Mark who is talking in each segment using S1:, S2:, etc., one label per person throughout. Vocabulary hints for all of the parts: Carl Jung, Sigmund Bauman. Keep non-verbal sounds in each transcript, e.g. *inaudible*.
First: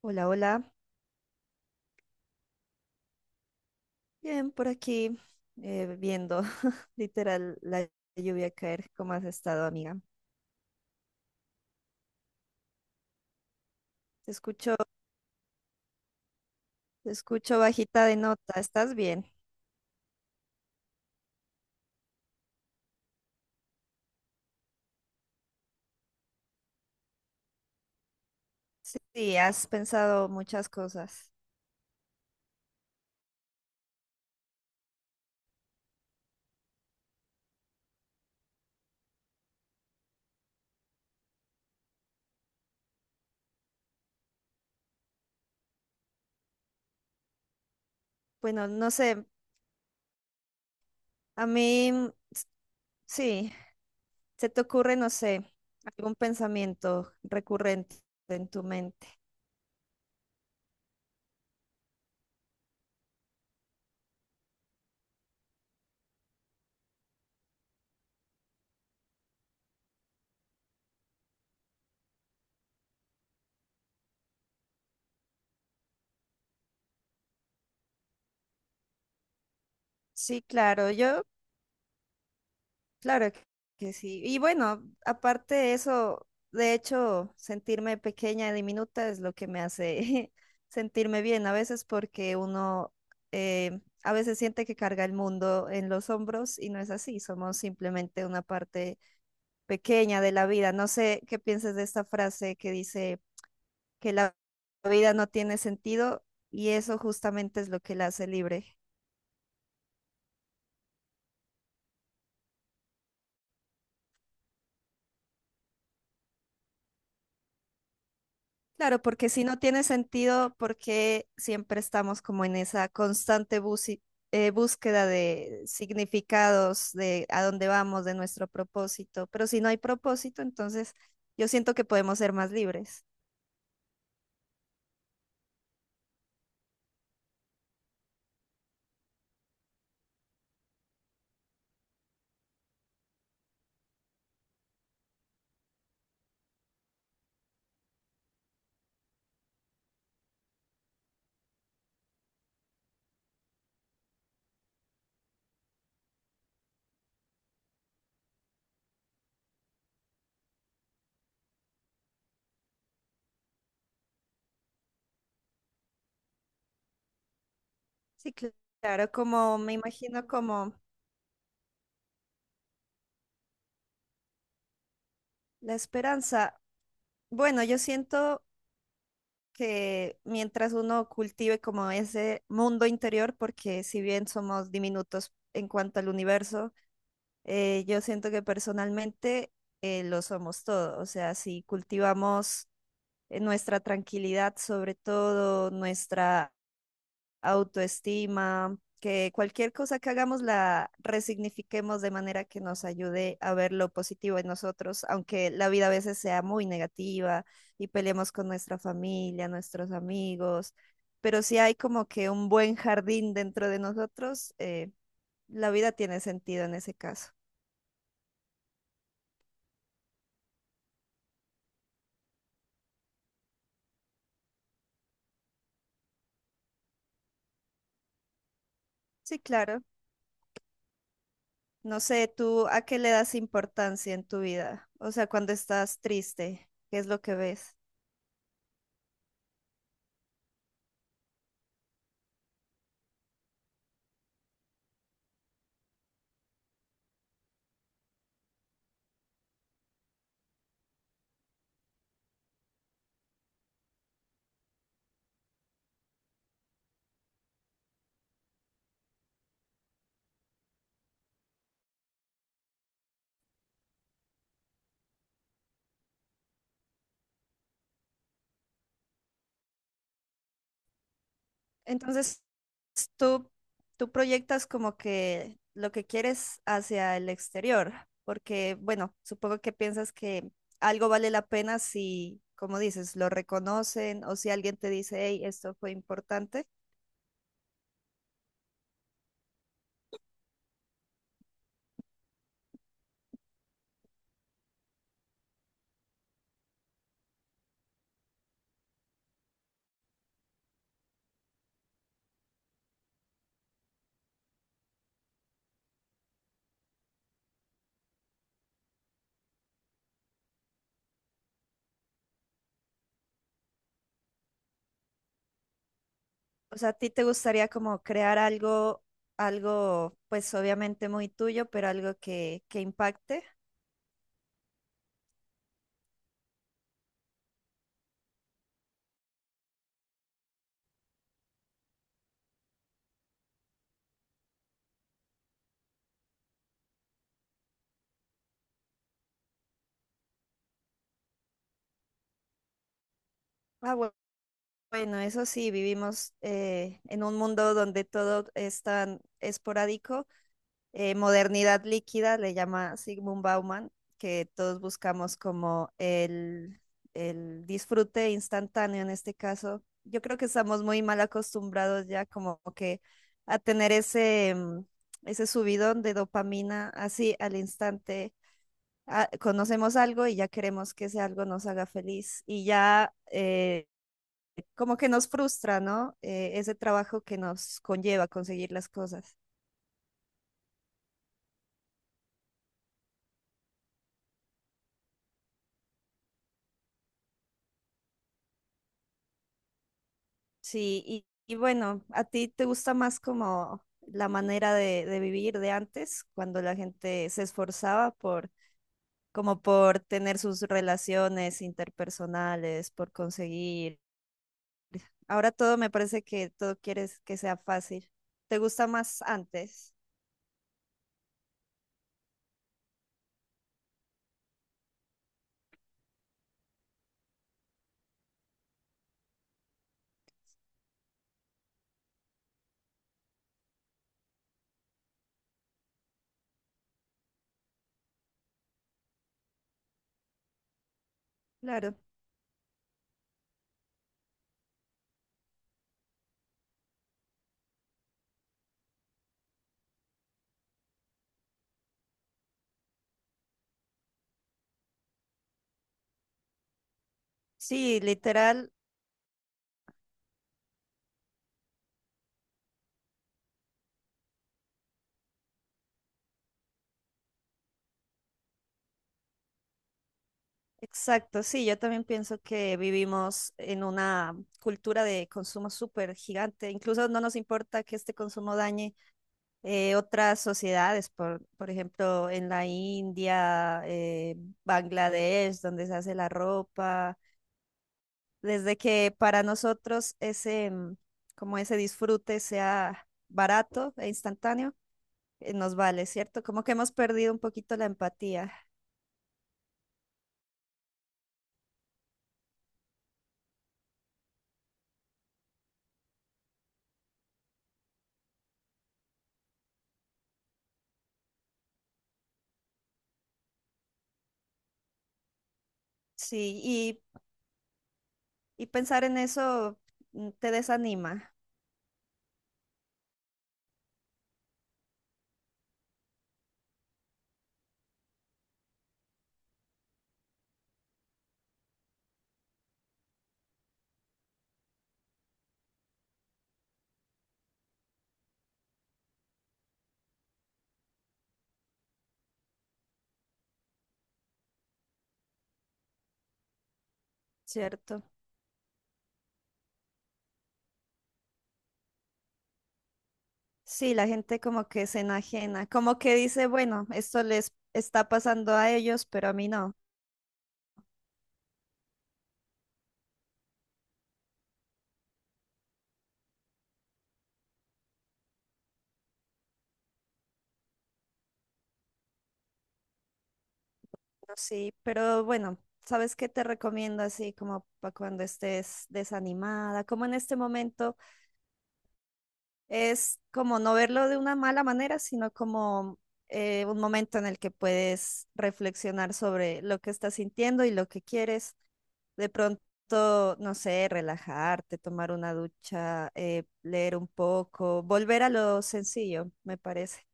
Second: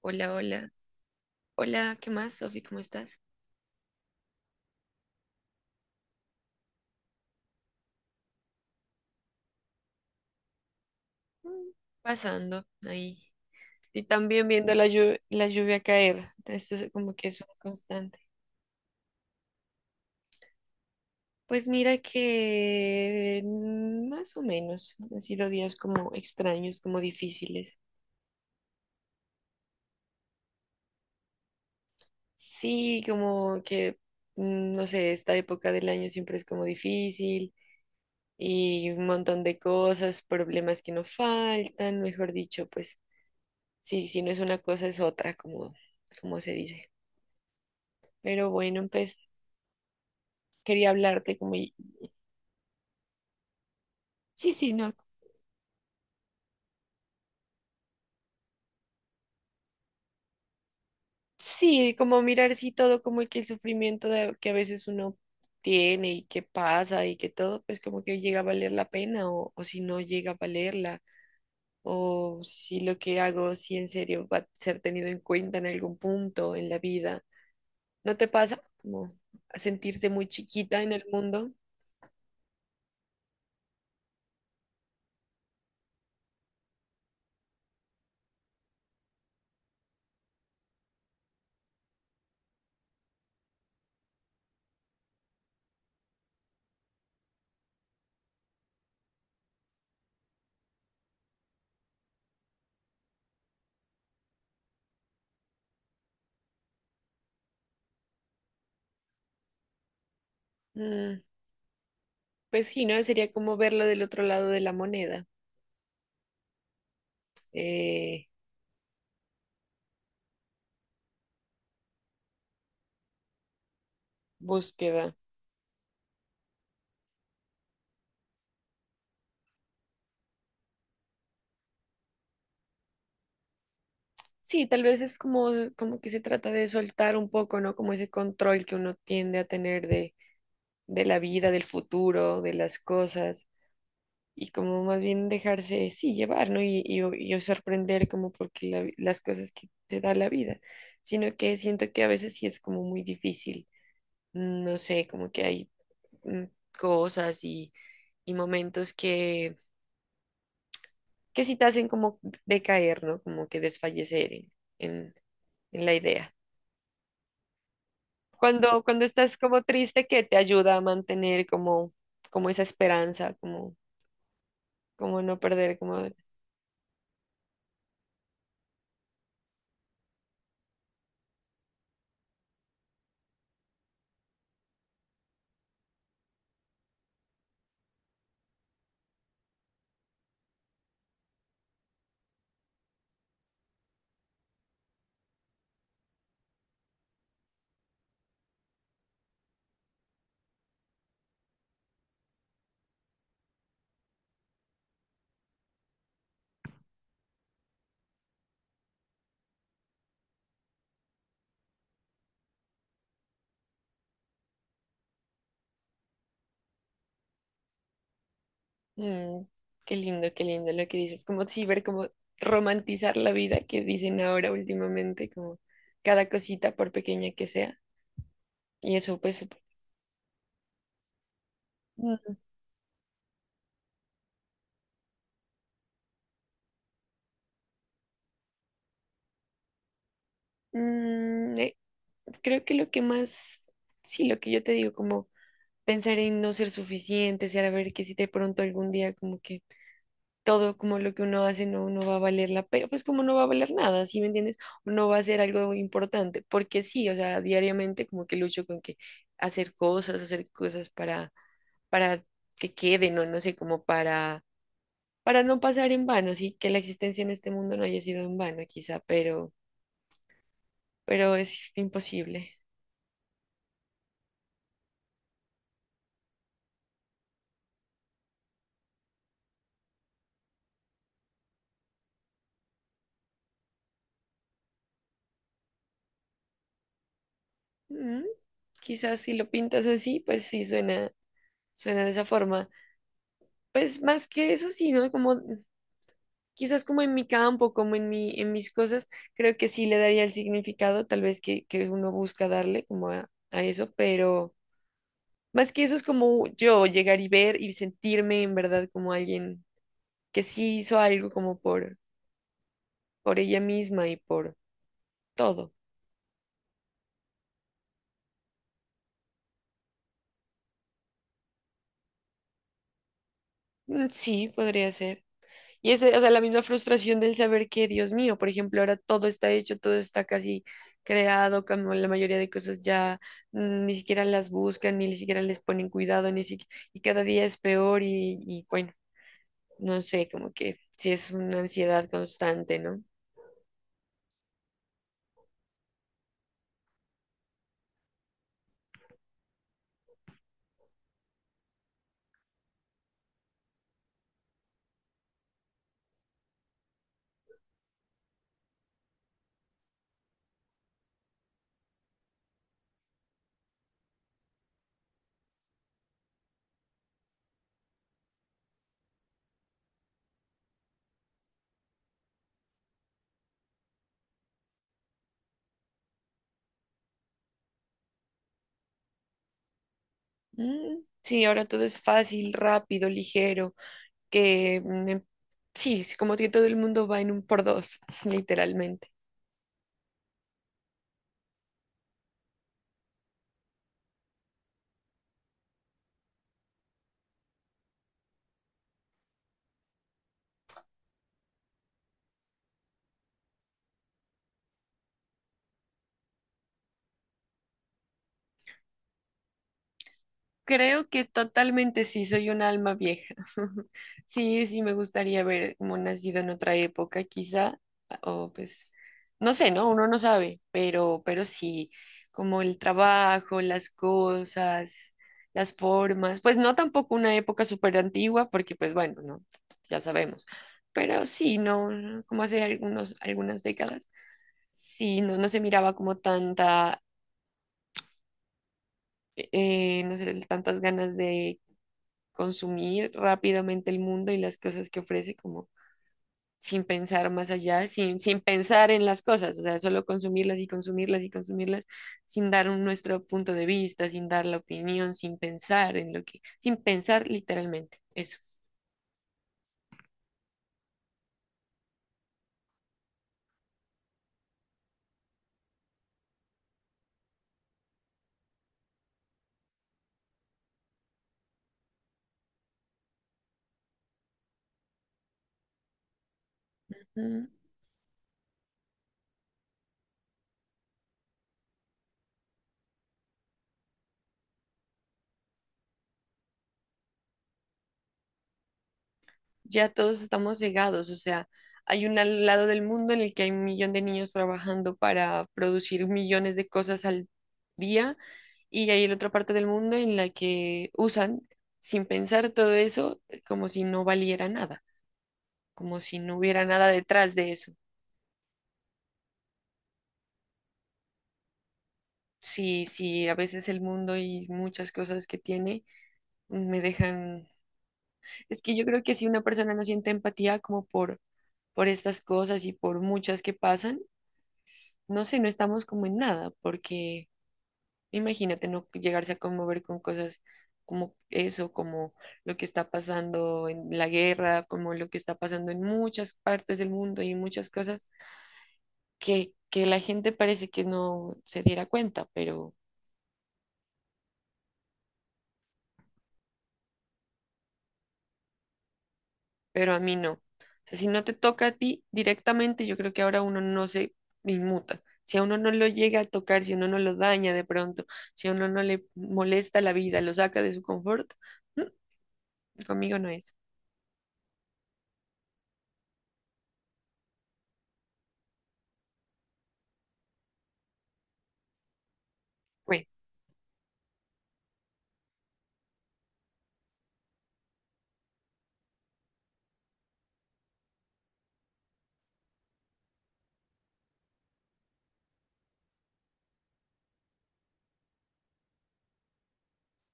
S1: Hola,
S2: Hola,
S1: hola.
S2: hola. Hola, ¿qué más, Sofi? ¿Cómo estás?
S1: Bien, por aquí viendo *laughs* literal la lluvia caer. ¿Cómo has estado, amiga?
S2: Mm, Pasando ahí. Y
S1: Te
S2: también viendo
S1: escucho,
S2: la lluvia caer. Esto es
S1: te
S2: como que es un
S1: escucho bajita de
S2: constante.
S1: nota. ¿Estás bien?
S2: Pues mira que más o menos han sido días como extraños, como difíciles.
S1: Sí, has pensado muchas cosas.
S2: Sí, como que, no sé, esta época del año siempre es como difícil y un montón de cosas, problemas que no faltan, mejor dicho, pues sí, si no es una cosa es otra, como, como se dice. Pero
S1: Bueno,
S2: bueno,
S1: no sé,
S2: pues quería hablarte
S1: a
S2: como,
S1: mí sí, se
S2: sí,
S1: te
S2: sí, no,
S1: ocurre, no sé, algún pensamiento recurrente en tu mente.
S2: sí, como mirar sí todo, como que el que a veces uno tiene y que pasa y que todo, pues como que llega a valer la pena o si no llega a valerla o si lo que hago, si en serio va a ser tenido en cuenta en algún punto en la vida. ¿No te pasa como a sentirte muy
S1: Sí,
S2: chiquita
S1: claro,
S2: en el
S1: yo
S2: mundo?
S1: Claro que que sí. Y bueno, aparte de eso, de hecho, sentirme pequeña y diminuta es lo que me hace *laughs* sentirme bien a veces porque uno a veces siente que carga el mundo en los hombros y no es así, somos simplemente una parte pequeña de la vida. No sé qué piensas de esta frase que dice que la vida no tiene sentido y eso justamente es lo que la hace libre.
S2: Mm, pues sí, ¿no? Sería como verlo del otro lado de la moneda. Eh,
S1: Claro, porque si no tiene sentido, porque siempre estamos como en esa constante búsqueda
S2: Búsqueda.
S1: de significados, de a dónde vamos, de nuestro propósito. Pero si no hay propósito, entonces yo siento que podemos ser más libres.
S2: Sí, tal vez es como, como que se trata de soltar un poco, ¿no? Como ese control que uno tiende a tener de la vida, del futuro, de las cosas, y como más bien dejarse, sí, llevar, ¿no? Y sorprender como porque las cosas que te da la vida, sino que siento que a veces sí es como muy difícil, no sé, como que hay mm, cosas y momentos que sí te hacen como decaer, ¿no? Como que desfallecer en, en en la idea.
S1: Sí,
S2: Cuando
S1: claro,
S2: estás
S1: como
S2: como
S1: me
S2: triste, que
S1: imagino
S2: te
S1: como
S2: ayuda a mantener como, como esa esperanza, como, como no
S1: la
S2: perder, como,
S1: esperanza. Bueno, yo siento que mientras uno cultive como ese mundo interior, porque si bien somos diminutos en cuanto al universo, yo siento que personalmente lo somos todo, o sea, si cultivamos nuestra tranquilidad, sobre todo nuestra autoestima, que cualquier cosa que hagamos la resignifiquemos de manera que nos ayude a ver lo positivo en nosotros, aunque la vida a veces sea muy negativa y peleemos con nuestra familia, nuestros amigos, pero si hay como que un buen jardín dentro de nosotros, la vida tiene sentido en ese caso.
S2: mm, qué lindo lo que dices, como sí, ver como romantizar la vida que dicen ahora últimamente, como cada cosita por pequeña que sea. Y eso
S1: Sí,
S2: pues,
S1: claro. No sé,
S2: mm,
S1: ¿tú a qué le das importancia en tu vida? O sea, cuando estás triste, ¿qué es lo que ves?
S2: mm, eh, creo que lo que más, sí, lo que yo te digo, como pensar en no ser suficiente, a ver que si de pronto algún día como que todo como lo que uno hace no, no va a valer la pena, pues como no va a valer nada, ¿sí me entiendes? O no va a ser algo importante, porque sí, o sea, diariamente como que lucho con que hacer cosas para que queden, o no sé, como para no pasar en vano, sí, que la existencia en este mundo no haya sido en vano quizá, pero es
S1: Entonces,
S2: imposible.
S1: tú, tú proyectas como que lo que quieres hacia el exterior, porque, bueno, supongo que piensas que algo vale la pena si, como dices, lo reconocen o si alguien te dice, hey, esto fue importante.
S2: Mm, Quizás si lo pintas así, pues sí suena, suena de esa forma. Pues más que eso sí, ¿no? Como quizás como en mi campo, como en mi, en mis cosas, creo que sí le daría el significado, tal vez que uno busca darle como a eso, pero más que eso es como yo llegar y ver y sentirme en verdad como alguien que sí hizo algo como por ella misma y por todo.
S1: O sea, ¿a ti te gustaría como crear algo, algo, pues obviamente muy tuyo, pero algo que impacte?
S2: Mm, sí, podría ser. Y ese, o sea, la misma frustración del saber que, Dios mío, por ejemplo, ahora todo está hecho, todo está casi creado, como la mayoría de cosas ya ni siquiera las buscan, ni siquiera les ponen cuidado, ni siquiera, y cada día es peor y bueno, no sé, como que sí es una ansiedad constante, ¿no?
S1: Ah, bu- bueno, eso sí, vivimos en un mundo donde todo es tan esporádico, modernidad líquida, le llama Sigmund Bauman, que todos buscamos como el disfrute instantáneo en este caso. Yo creo que estamos muy mal acostumbrados ya como que a tener ese, ese subidón de dopamina así al instante. Ah, conocemos algo y ya queremos que ese algo nos haga feliz y ya, como que nos frustra, ¿no? Ese trabajo que nos conlleva conseguir las cosas.
S2: Mm, sí, ahora todo es fácil, rápido, ligero, que sí, es como que todo el mundo va en un por dos, *laughs* literalmente.
S1: Sí, y bueno, ¿a ti te gusta más como la manera de vivir de antes, cuando la gente se esforzaba por, como por tener sus relaciones interpersonales, por conseguir? Ahora todo me parece que todo quieres que sea fácil. ¿Te gusta más antes?
S2: Creo que totalmente sí, soy un alma vieja. *laughs* Sí, sí, me gustaría haber como nacido en otra época, quizá, o pues, no sé, ¿no? Uno no sabe, pero sí, como el trabajo, las cosas, las formas, pues no tampoco una época súper antigua, porque pues bueno, no, ya sabemos, pero sí,
S1: Claro.
S2: no, como hace algunos, algunas décadas. Sí, no, no se miraba como tanta, no sé, tantas ganas de consumir rápidamente el mundo y las cosas que ofrece, como sin pensar más allá,
S1: Sí,
S2: sin
S1: literal,
S2: pensar en las cosas, o sea, solo consumirlas y consumirlas y consumirlas sin dar nuestro punto de vista, sin dar la opinión, sin pensar en lo que, sin pensar literalmente, eso.
S1: exacto. Sí, yo también pienso que vivimos en una cultura de consumo súper gigante. Incluso no nos importa que este consumo dañe otras sociedades, por ejemplo, en la India, Bangladesh, donde se hace la ropa,
S2: Mm.
S1: desde que para nosotros ese, como ese disfrute sea barato e instantáneo, nos vale, ¿cierto? Como que hemos perdido un poquito la empatía.
S2: Ya todos estamos cegados, o sea, hay un lado del mundo en el que hay un millón de niños trabajando para producir millones de cosas al día y hay la otra parte del mundo en la que usan sin pensar todo eso como si no valiera nada, como si no
S1: Sí,
S2: hubiera nada detrás de eso.
S1: y pensar en eso, te desanima,
S2: Sí, sí, a veces el mundo y muchas cosas que tiene me dejan... Es que yo creo que si una persona no siente empatía como por estas cosas y por muchas que pasan, no sé, no estamos como en nada, porque imagínate no llegarse a conmover con cosas como eso, como lo que está pasando en la guerra, como lo que está pasando en muchas partes del mundo y muchas
S1: ¿cierto?
S2: cosas que la gente parece que no se diera cuenta, pero,
S1: Sí, la gente como que se enajena, como que dice, bueno, esto les está pasando a ellos, pero a mí no.
S2: pero a mí no. O sea, si no te toca a ti directamente, yo creo que ahora uno no se inmuta. Si a uno no lo llega a tocar, si a uno no lo daña de pronto, si a uno no le molesta la vida, lo saca de su confort, mm, conmigo no es.
S1: No, sí, pero bueno, ¿sabes qué te recomiendo así como para cuando estés desanimada? Como en este momento.
S2: Bueno,
S1: Es como no verlo de una mala manera, sino como un momento en el que puedes reflexionar sobre lo que estás sintiendo y lo que quieres. De pronto, no sé, relajarte, tomar una ducha, leer un poco, volver a lo sencillo, me parece.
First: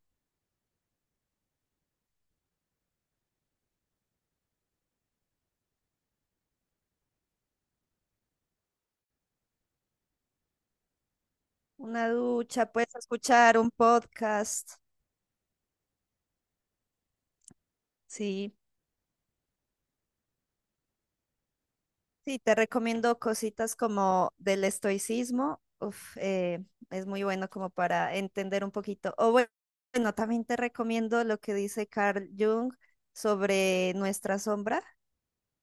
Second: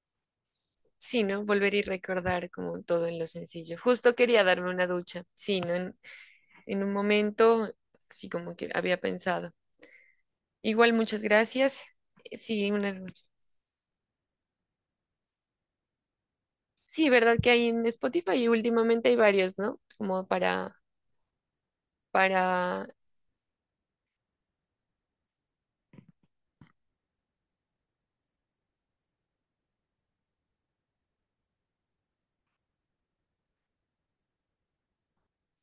S2: sí, ¿no? Volver y recordar como todo en lo sencillo. Justo quería darme una ducha, sí, ¿no? En un momento, sí, como que había pensado. Igual, muchas gracias.
S1: Una ducha,
S2: Sí, una,
S1: puedes escuchar un podcast,
S2: sí, verdad que hay en Spotify y
S1: sí.
S2: últimamente hay varios, ¿no? Como para,
S1: Sí, te
S2: para,
S1: recomiendo cositas como del estoicismo. Uf, es muy bueno como para entender un poquito. Bueno, también te recomiendo lo que dice Carl Jung sobre nuestra sombra.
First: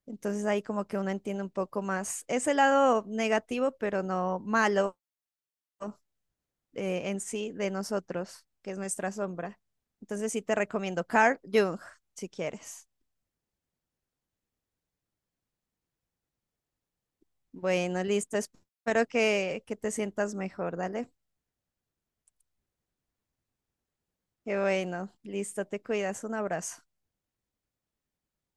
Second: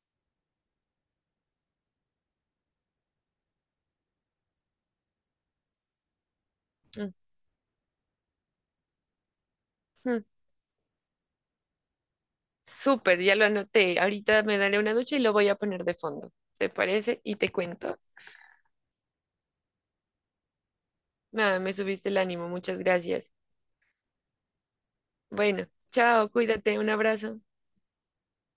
S1: Entonces ahí como que uno entiende un poco más ese lado negativo, pero no malo, en sí de nosotros, que es nuestra sombra.
S2: ujú.
S1: Entonces sí te recomiendo Carl Jung, si quieres.
S2: Súper, ya lo anoté. Ahorita me daré una ducha y lo voy a poner de fondo. ¿Te parece? Y te cuento.
S1: Bueno, listo. Espero que te sientas mejor. Dale.
S2: Nada, me subiste el ánimo, muchas gracias.
S1: Qué bueno, listo,
S2: Bueno,
S1: te cuidas,
S2: chao,
S1: un
S2: cuídate,
S1: abrazo.
S2: un abrazo.